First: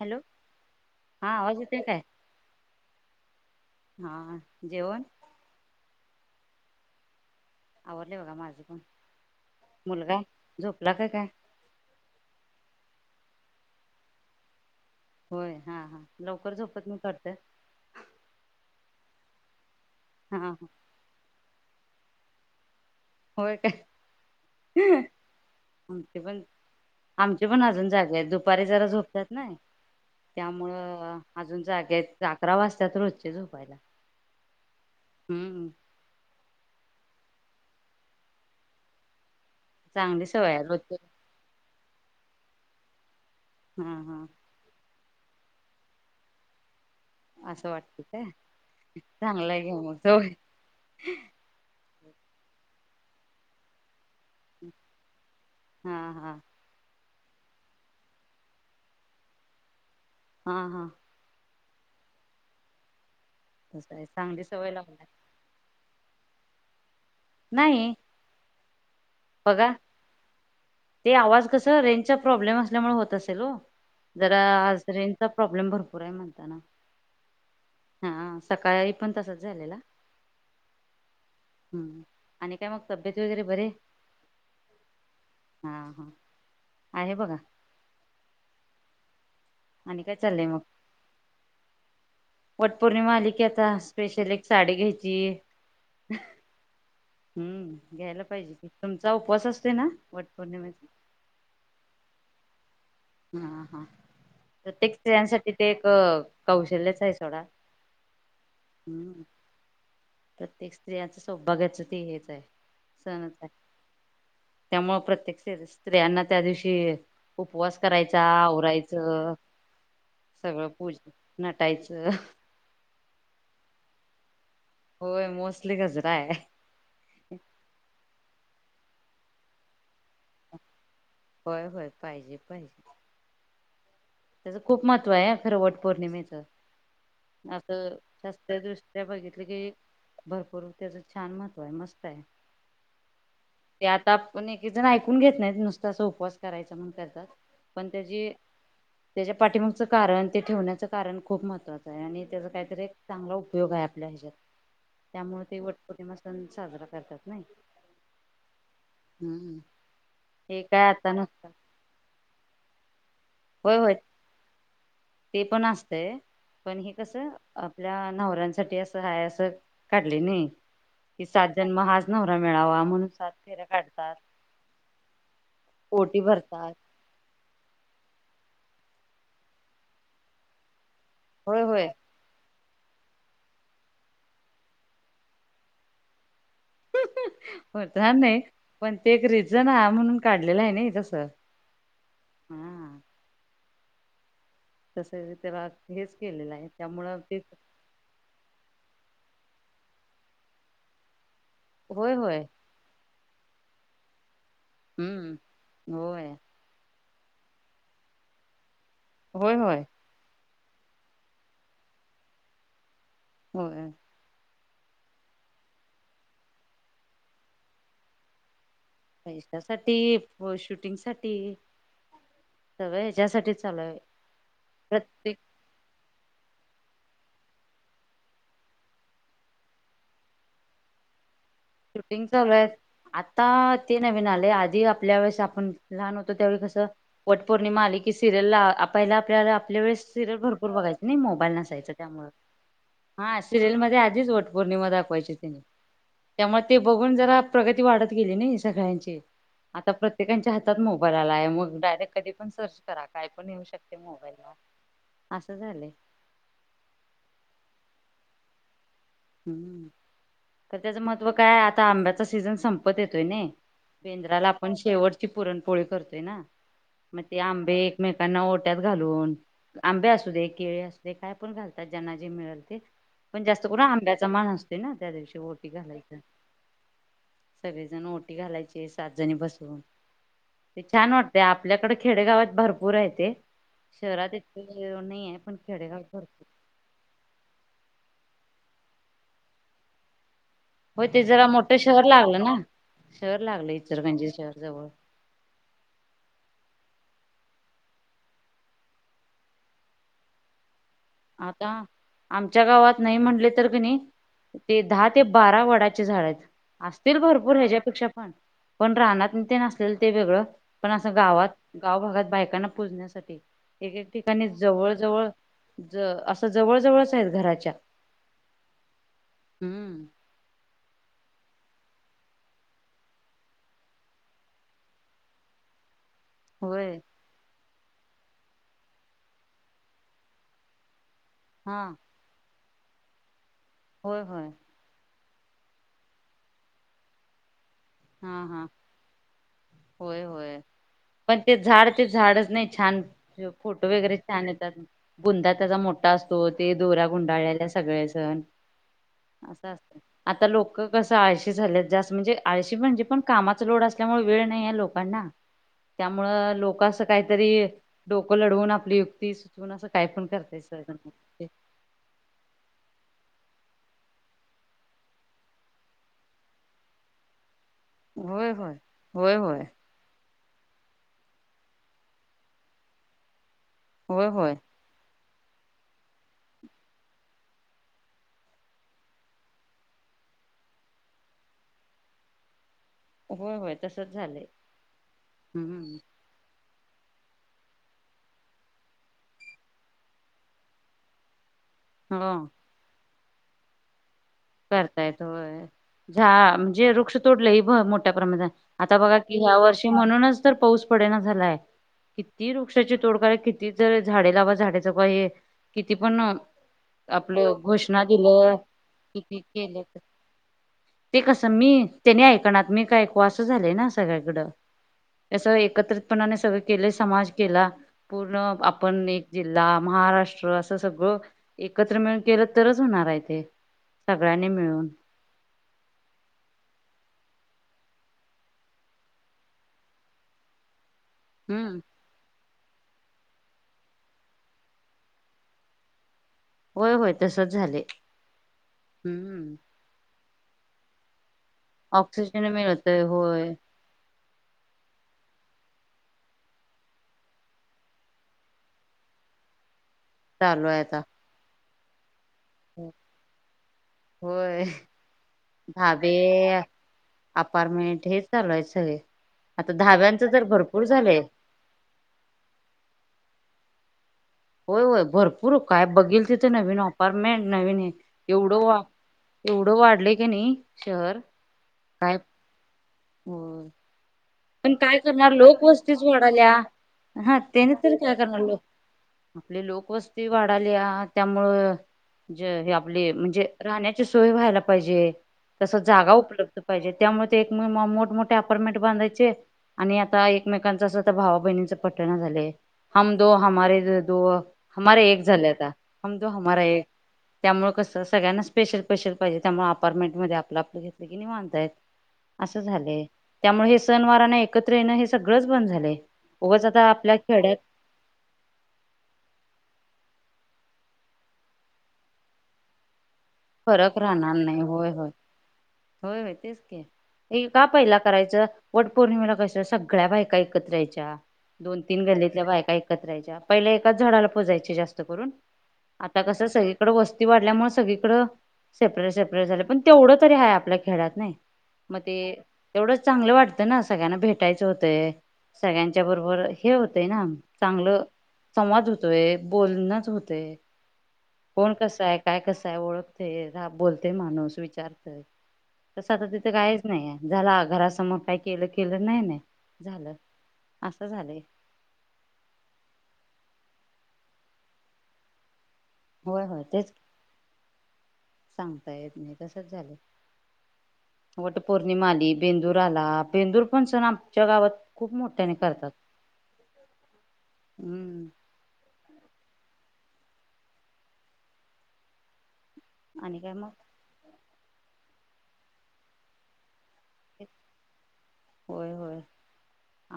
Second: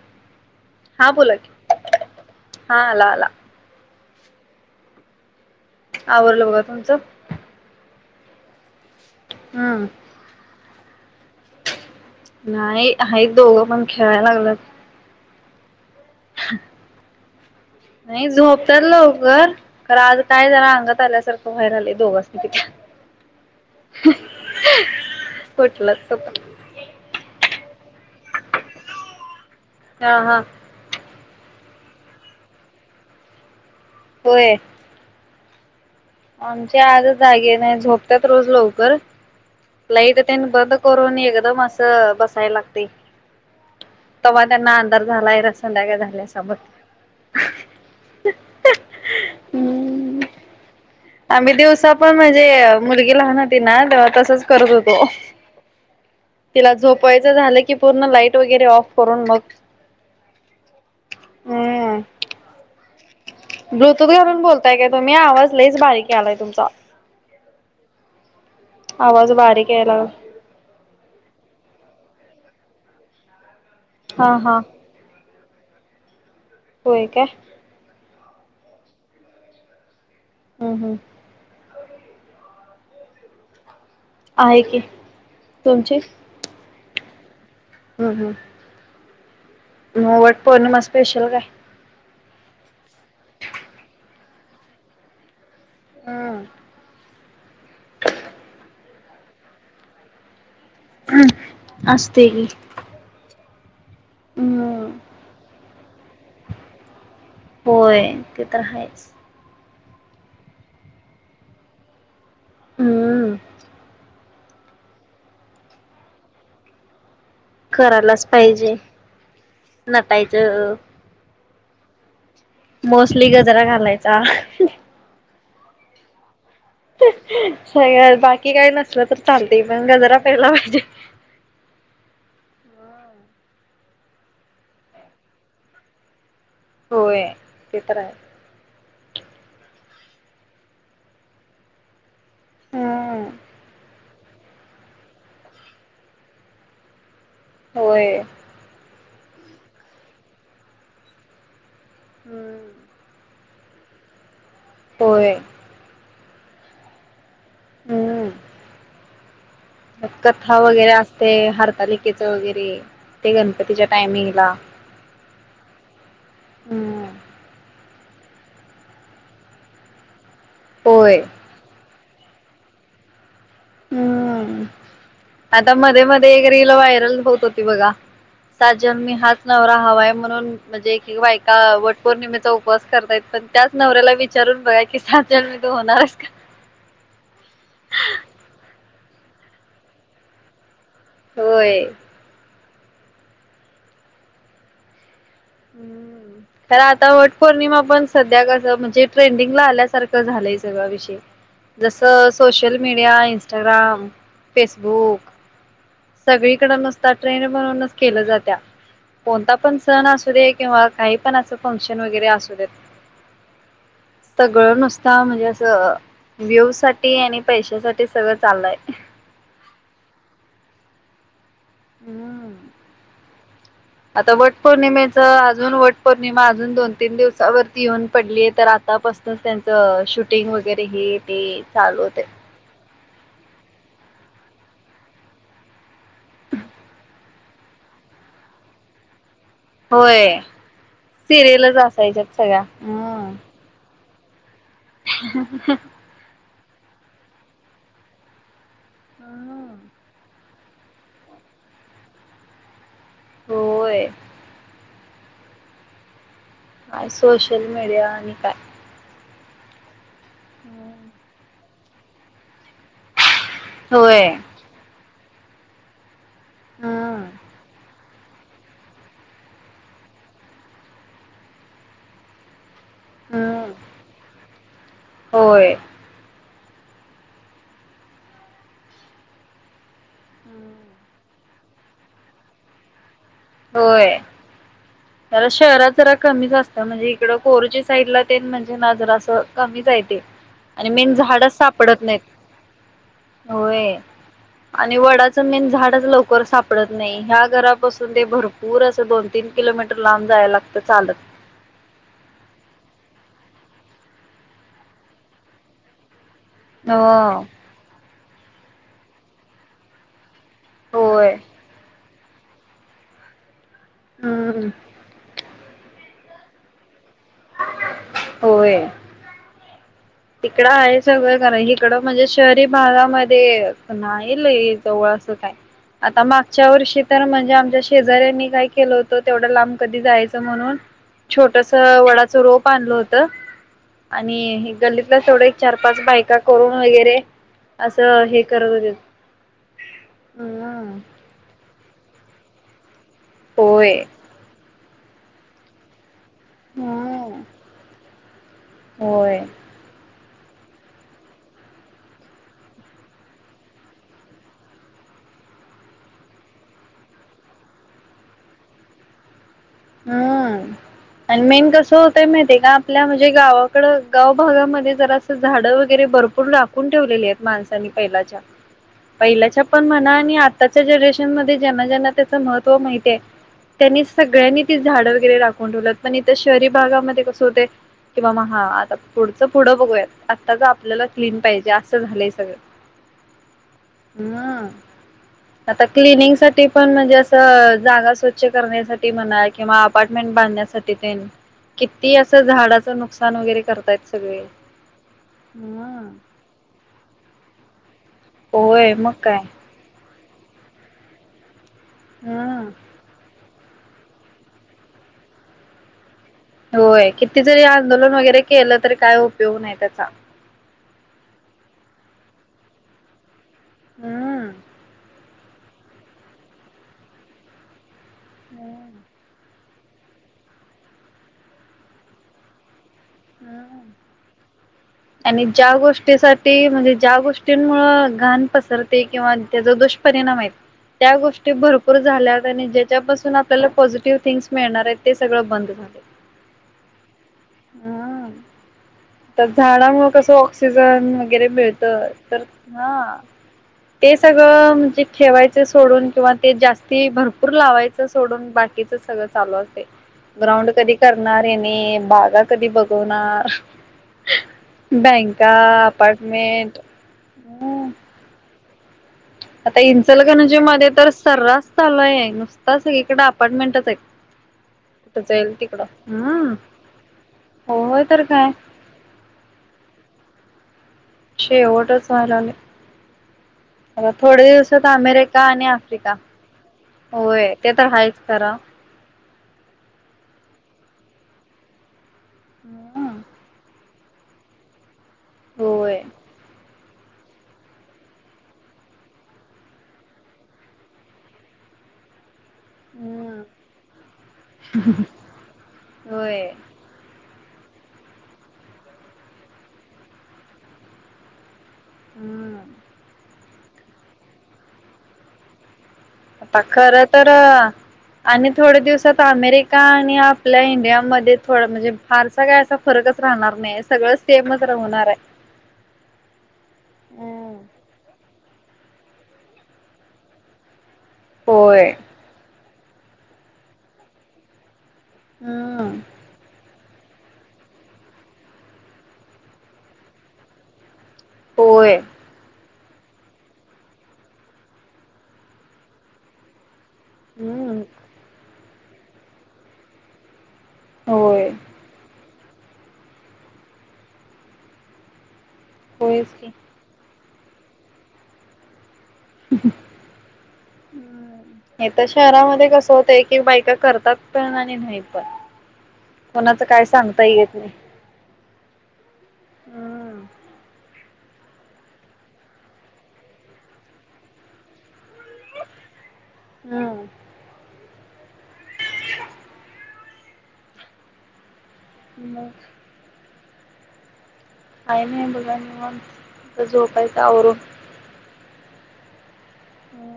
Hello हा बोला की आवाज येतोय काय. हा आला आला हा जेवण. आवरल बघा तुमच. आवरले बघा माझा पण हम्म मुलगा झोपला का काय? नाही आहेत दोघं पण खेळायला लागलंत. होय हा हा लवकर झोपत नाहीत वाटतं. नाही झोपतात लवकर खरं आज काय हा जरां अंगात आल्यासारखं बाहेर आले दोघासनी तिथं होय काय कुठलंच आमचे पणं स्वतः आमचे पण अजून जागे आहेत, दुपारी जरां झोपत्यात नाय हा हा त्यामुळं अजून जाग्या अकरा वाजत्यात रोजचे झोपायला होय. हम्म. आमचे आजचं जागे नाहीत झोपतात रोज लवकरं लाईट चांगली तेन सवय आहे बंद रोजची करून एकदमं असं बसायला लागतंय. हा हा. तवा त्यांना अंधार झालायं र संध्याकाळ झाल्या समजतं. असं वाटत ते चांगलंय घेऊ मग हम्म, जाऊदे आम्ही दिवसा पणं म्हणजे मुलगी लहान होती ना तेव्हा तसचं करत होतो हा हा तिला झोपावायचं झालं की पूर्ण लाईट वगैरे ऑफ करून मगं हा हा. हम्म. तसं आहे ब्लूटूथ घालून चांगली सवय बोलताय का लागली तुम्ही आवाज लईच बारीक यालाय तुमचा? नाही. आवाज बघा बारीक याय लागला ते आवाज कसं रेंजचा प्रॉब्लेम असल्यामुळे होत असेल ओ हा हा जरां रेंजचा प्रॉब्लेम भरपूर आहे म्हणताना होय काय? हा सकाळी पण तसांच झालेला हम्म हम्म. हम्म आणि काय मग तब्येत वगैरे बरीये? आहे की. हां तुमची हां आहे बघा. हम्म हम्म. आणि काय वट चाललंय मग? पौर्णिमा स्पेशल काय वटपौर्णिमा आली की आता स्पेशल एक साडी घ्यायची. हम्म हम्म घ्यायला पाहिजे की, तुमचा उपवास असतोय ना वटपौर्णिमेचा. असते की हा हा हम्म प्रत्येक स्त्रियांसाठी ते एक अह कौशल्यच आहे सोडा होय ते तर आहेच. हम्म प्रत्येक स्त्रियांचं सौभाग्याच ते हेच आहे सणच हम्म आहे. त्यामुळे प्रत्येक स्त्रियांना त्या दिवशी उपवास करायचा करायलाच पाहिजे आवरायचं सगळं नटायचं पूजा नटायचं मोस्टली गजरा घालायचा. होय मोस्टली गजरा आहे. सगळ्या बाकी काय नसलं तर चालतय पण गजरा पहिला पाहिजे. होय होय पाहिजे पाहिजे. त्याचं खूप महत्त्व आहे खरं वटपौर्णिमेच होय ते असं तर आहे. शा त्या दृष्ट्या बघितलं की भरपूर त्याचं छान महत्त्व आहे, मस्त आहे. हां. तर आपण एक एक जण ऐकून घेत नाहीत, नुसतं असा उपवास करायचा म्हणून करतात पण होय. त्याजी त्याच्या पाठी मागचं कारण ते ठेवण्याचं कारण खूप महत्त्वाचं आहे आणि त्याच हम्म. काहीतरी एक चांगला उप उपयोग आहे आपल्या ह्याच्यात होय. त्यामुळे ते वटपौर्णिमा सण साजरा करतात नाही हम्म हम्म. कथा हे काय वगैरे आता असते नसतं हरतालीका वगैरे ते होय गणपतीच्या होय टायमिंगला ते पण असतय पण हे हम्म कसं आपल्या नवऱ्यांसाठी असं रहायचं असं काढलय ना. होय. कि सात जन्म हाच नवरा मिळावा म्हणून सात फेऱ्या काढतात हम्म आता मध्ये ओटी मध्ये एक भरतात. रीली व्हायरल होत होती बघा. सात जन्मी हाच नवरा हवाय म्हणून म्हणजे एक बायका होय होय वट. पौर्णिमेचा उपवास करतायत पण त्याच नवऱ्याला विचारून बघा की सात जन्मी तू होणार आहेस का? होणार नाही पण ते एक रिजन आहे म्हणून काढलेलं आहे ना तसं. होय् हा. तस त्याला हेच हम्म. केलेलं आहे खरं आता त्यामुळं वट ते पौर्णिमा पण सध्या कसं म्हणजे ट्रेंडिंग ला आल्यासारखं झालंय सगळं विषय होय जसं होय सोशल मीडिया इंस्टाग्राम फेसबुक हम्म. होय सगळी नुसता ट्रेंड म्हणून केला जातोय कोणता होय पण होय सण अस. काही पणं अस फंक्शन वगैरे असू दे. हम्म सगळं नुसता म्हणजे असं. विव्ह साठी आणि पैशासाठी सगळं चाललंय. पैशासाठी शूटिंग साठी हम्म. सगळं हच्यासाठी चालय. आता वट पौर्णिमेच. अजून वट पौर्णिमा अजून दोन तीन दिवसावरती येऊन पडली आहे तर आतापासूनच त्यां शूटिंग वगैरे हे ते. चालू होते शूटिंग चालू आहे आता ते नवीन आले आधी आपल्या वेळेस आपण. लहान होतं त्यावेळी कसं वट पौर्णिमा आली की सिरियल ला पहिला आपल्याला आपल्या वेळेस सिरियल होय भरपूर बघायचं ना मोबाईल सिरियलच नसायचं त्यामुळं. असायच्यात सगळ्या हम्म हा सिरियल मध्ये आधीच वट पौर्णिमा दाखवायची तिने त्यामुळे ते बघून जरा प्रगती वाढत गेली नाही सगळ्यांची आता प्रत्येकांच्या हातात मोबाईल आला आहे मग डायरेक्ट कधी पण सर्च करा. काय पण येऊ शकते होय मोबाईल ला असं झाले. काय सोशल मीडिया आणि काय हम् तर त्याचं महत्त्व काय आता आंब्याचा सीझन संपत येतोय नी. होय बेंदराला आपण शेवटची पुरणपोळी करतोय ना मग हम्म ते आंबे. एकमेकांना ओट्यात घालून. आंबे असू दे केळी असू दे काय पण घालतात ज्यांना जे मिळेल ते. पण जास्त हम्म करून आंब्याचा मान असतोय ना त्या दिवशी ओटी. होय सगळेजण ओटी घालायचे सात जणी बसून. ते छान वाटते आपल्याकडे खेडेगावात भरपूर आहे ते होय शहरात इथ नाही आहे जरा पण शहरात खेडेगाड जरा भरपूर. कमीच असतं म्हणजे इकडं कोरोची साईडला तेन म्हणजे ना जरा असं कमीच आहे ते. आणि होय मेन ते झाड जरा मोठं सापडत शहर लागलं ना. शहर नाहीत लागलं होय इचलकरंजी शहर जवळ. आणि वडा मेन झाडच लवकर सापडत नाही ह्या घरा बस. ते भरपूर असं दोन तीन किलोमीटर लांब जायला लागतं चालत. आता आमच्या गावात नाही म्हटले तर कणी ते दहा ते बारा वडाचे झाड आहेत. ह असतील भरपूर ह्याच्यापेक्षा पण पण रानातनि तेन असलेलं ते वेगळं पण असं होय गावात. गाव भागात बायकांना पुजण्यासाठी एकक ठिकाणी हम्म जवळ जवळ. ज असं जवळ जवळच आहेत घराच्या होय हम्म तिकडं आहे सगळं कार तिकडं म्हणजे शहरी भागामध्ये नाहील जवळ असं काय. आता मग. ह्या होय वर्षी तर म्हणजे आमच्या शेजाऱ्यांनी काय केलं होतं तेवढं लांब कधी जायचं म्हणून. छोटस हा वडाच रोप आणलं होत होय आणि होय हे गल्ली. थोड चार पाच बायका करून वगैरे असं हे हा हा करत होते. होय होय हम्म पण ते झाड ते झाडच नाही छान फोटो होय वगैरे. छान येतात बुंदा त्याचा मोठा असतो ते दोरा हम्म गुंडाळलेल्या सगळे सण होय. आता लोक कस आळशी झाल्यात जास्त म्हणजे आळशी म्हणजे पण कामाचा लोड असल्यामुळे. वेळ नाही आहे लोकांना त्यामुळ लोक असं काहीतरी डोकं लढवून आपली युक्ती असं काय पण हम्म करताय. आणि मेन कसं होतय माहितीे का आपल्या म्हणजे गावाकडं गाव भागामध्ये जरा असं झाडं वगैरे भरपूर ला. ठेवलेली आहेत माणसांनी पहिलाच्या होय होय होय पहिल्याच्या होय पण म्हणा आणि आताच्या जनरेशन मध्ये ज्यांना ज्यांना त्याच महत्व माहिते त्यांनी होय होय. सगळ्यांनी. त झाडं वगैरे राखून ठेवलात पण इथ शहरी भागामध्ये कसं होते. किं बा म हा आता पुढचं पुढं बघूयात आत्ताच आपल्याला क्लीन पाहिजे असं झालंय सगळं. [unintelligible] होय तसच झालंय हम आता हम्म क्लनिंग साठी. पण म्हणजे असं जागा स्वच्छ करण्यासाठी म्हणा किंवा अपार्टमेंट बांधण्यासाठी ते. किती असं हो झाडाचं नुकसान वगैरे करतायत सगळे. करता येत होय हम्म झाड म्हणजे वृक्ष तोडलं ही मोठ. मोठ्या प्रमाणात होय आता मग बघा काय की ह्या वर्षी म्हणूनच तर पाऊस पडेना झालाय. किती हम्म वृक्षाची तोड का आहे किती जर झाडे लावा झाडाचं काही किती पण. होय किती आपलं जरी घोषणा आंदोलन वगैरे दिलं. केलं तरी काय क उपयोग नाही केलेत त्याचा ते कस मी त्याने ऐकणार मी काय. कसं झालंय ना हम्म सगळीकडं एकत्रितपणाने सगळ केले समाज केला. पूर्ण आपण एक. जिल्हा महाराष्ट्र असं सगळं एकत्र मिळून केलं तरच होणार आहे इथे. सगळ्यांनी मिळून. आणि ज्या गोष्टीसाठी म्हणजे ज्या गोष्टींमुळं घाण पसरते किंवा त्याचा दुष्परिणाम य [unintelligible] त्या गोष्टी हम्म भरपूर. झाल्या आणि ज्याच्यापासून आपल्याला पॉझिटिव्ह थिंग्स मिळणार आहेत ते सगळं बंद झाले. होय होय तसच झाले. हा तर हम्म झाडामुळे कसं ऑक्सिजन वगैरे मिळतं तर ऑक्सिजन मिळतय हा. होय ते सगळं म्हणजे ठेवायचं सोडून किंवा ते जास्ती भरपूर लावायचं सोडून बाकी. सगळं चालू असते. चालू ग्राउंड आहे कधी आता करणार हे बाजार कधी भरवणार. होय. बँका धाबे अपार्टमेंट. हम्म अपार्टमेंट हे चालूय सगळे आता धाब्यांचं तर इंचलगणजी भरपूर मध्ये तर झालंय सर्रास चालू आहे नुसता सगळीकडे अपार्टमेंटच आहे होय होय भरपूर काय बघेल तिथे नवीन अपार्टमेंट नवीन आहे होय तर काय एवढं वा एवढं वाढलंय का नाही शहर. शेवटच काय व्हायला होय. लागले. थोडे पण दिवसात काय करणार अमेरिका आणि लोकवस्तीच आफ्रिका. वाढाल्या हा होय ते त्याने तर तरी हायच काय करणार खरा. लोक आपली लोकवस्ती वाढाली त्यामुळं जे हे हम्म आपले म्हणजे राहण्या सोय व्हायला पाहिजे तस होय जागा उपलब्ध पाहिज त्यामुळे ते एक मोठमठे अपॉर्में बधाय आणि आता एकमेकांच अस तर भावा बहिणीच पठणा झालं हम दो हम्म हमारे दो हमारे एक झाल्याता हम दो होय हमारा एक. त्यामुळे कसं सगळ्यांना स्पेशल पैशल पाहिजे त्यामुळे अपार्टमेंट मध्ये आपलं आपलं घेतलं की नाही माांधतायत हम्म असं झालेय त्यामुळे हे सण वाराना एकत्र येणं हे सगळंच बंद झालं ता खरं तर आणि थोड्या दिवसात अमेरिका आणि आपल्या इंडियामध्ये थोडं म्हणजे फारसा काय असं फरकच राहणार नाही फरक सगळं राहणार नाही स्टेमच रा होय होणार होय आहे होय होय तेच के हे हम्म का पहिला करायचं वट पौर्णिमेला कश सगळ्या बायका एकऐत्रहायच्या. दोन होय तीन गल्लीतल्या बायका एकत्रहायच्या पहिल्या एकाच झाडाला पोजायचे जास्त करून हम् आता कसं सगळीकडं वस्ती वाढल्यामुळे सगळीकडं सेपरेट सेपरेट झाले पण तेवढं तरी आहे आपल्या खेळात नाही होय मग ते तेवढंच चांगलं वाटतं ना सगळ्यांना भेटायचं होतंय सगळ्यांच्या बरोबर हे होतय ना हम्म चांगलं संवाद होतोय बोलणच होते होय, कोण कस आहे काय कसंय ओळखते रा बोलते माणूस विचारतय तसं आता होयच की तिथं काहीच नाही झाला घरासमोर काय केलं केलं नाही नाही. झालं असं झालंय हम्म हे तर शहरामध्ये कसं होतय की बायका करतात पण आणि नाही पण होय कोणाच होय काय तेच सांगता ये घेत नाही सांगता येत नाही तसच झालं हम्म वट पौर्णिमा आली बेंदूर आला बेंदूर पण सण आमच्या गावात. खूप मोठ्याने करतात हम् हम्म ह [inaudible] ह आणि काय मग. आई नाही बघा मग झोपायचं आवरून होय होय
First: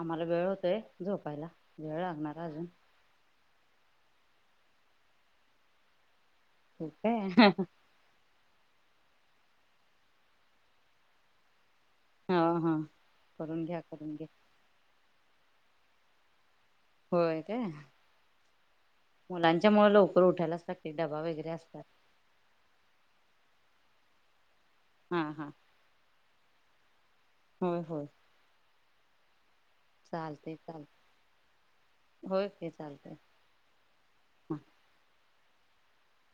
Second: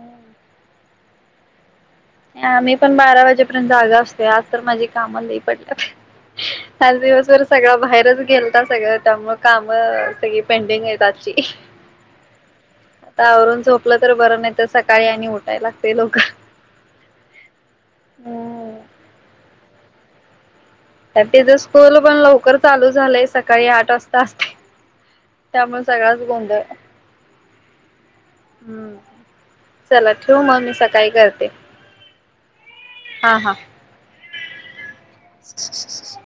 आम्हाला वेळ होतोय झोपायला वेळ लागणार आ अजून मही पण बारा वाजेपर्यंत जागा असतते आज तर माझी काम ल पडल्या. पाच ठीक आहे दिवसभर सगळं बाहेरच गेलता सगळं त्यामु काम सगळी पेंडिंग आहेत आजची हा हा आता आवरून करून घ्या झोपलं तर करून घ्या बरं नाही तर सकाळी आणि उठाय लागते लोक. होय काय हम्म मुलांच्या मु लवकर उठायलाचत तर तिथं स्कूल पण लवकर चालू झालंय सकाळी आठ वाजता असते हा हा. त्यामुळेण सगळ्याच गोंध. होय होय. हम्म. चला ठेव चालते मग मी चालते सकाळी करते होय ते चालतय हा हा [unintelligible]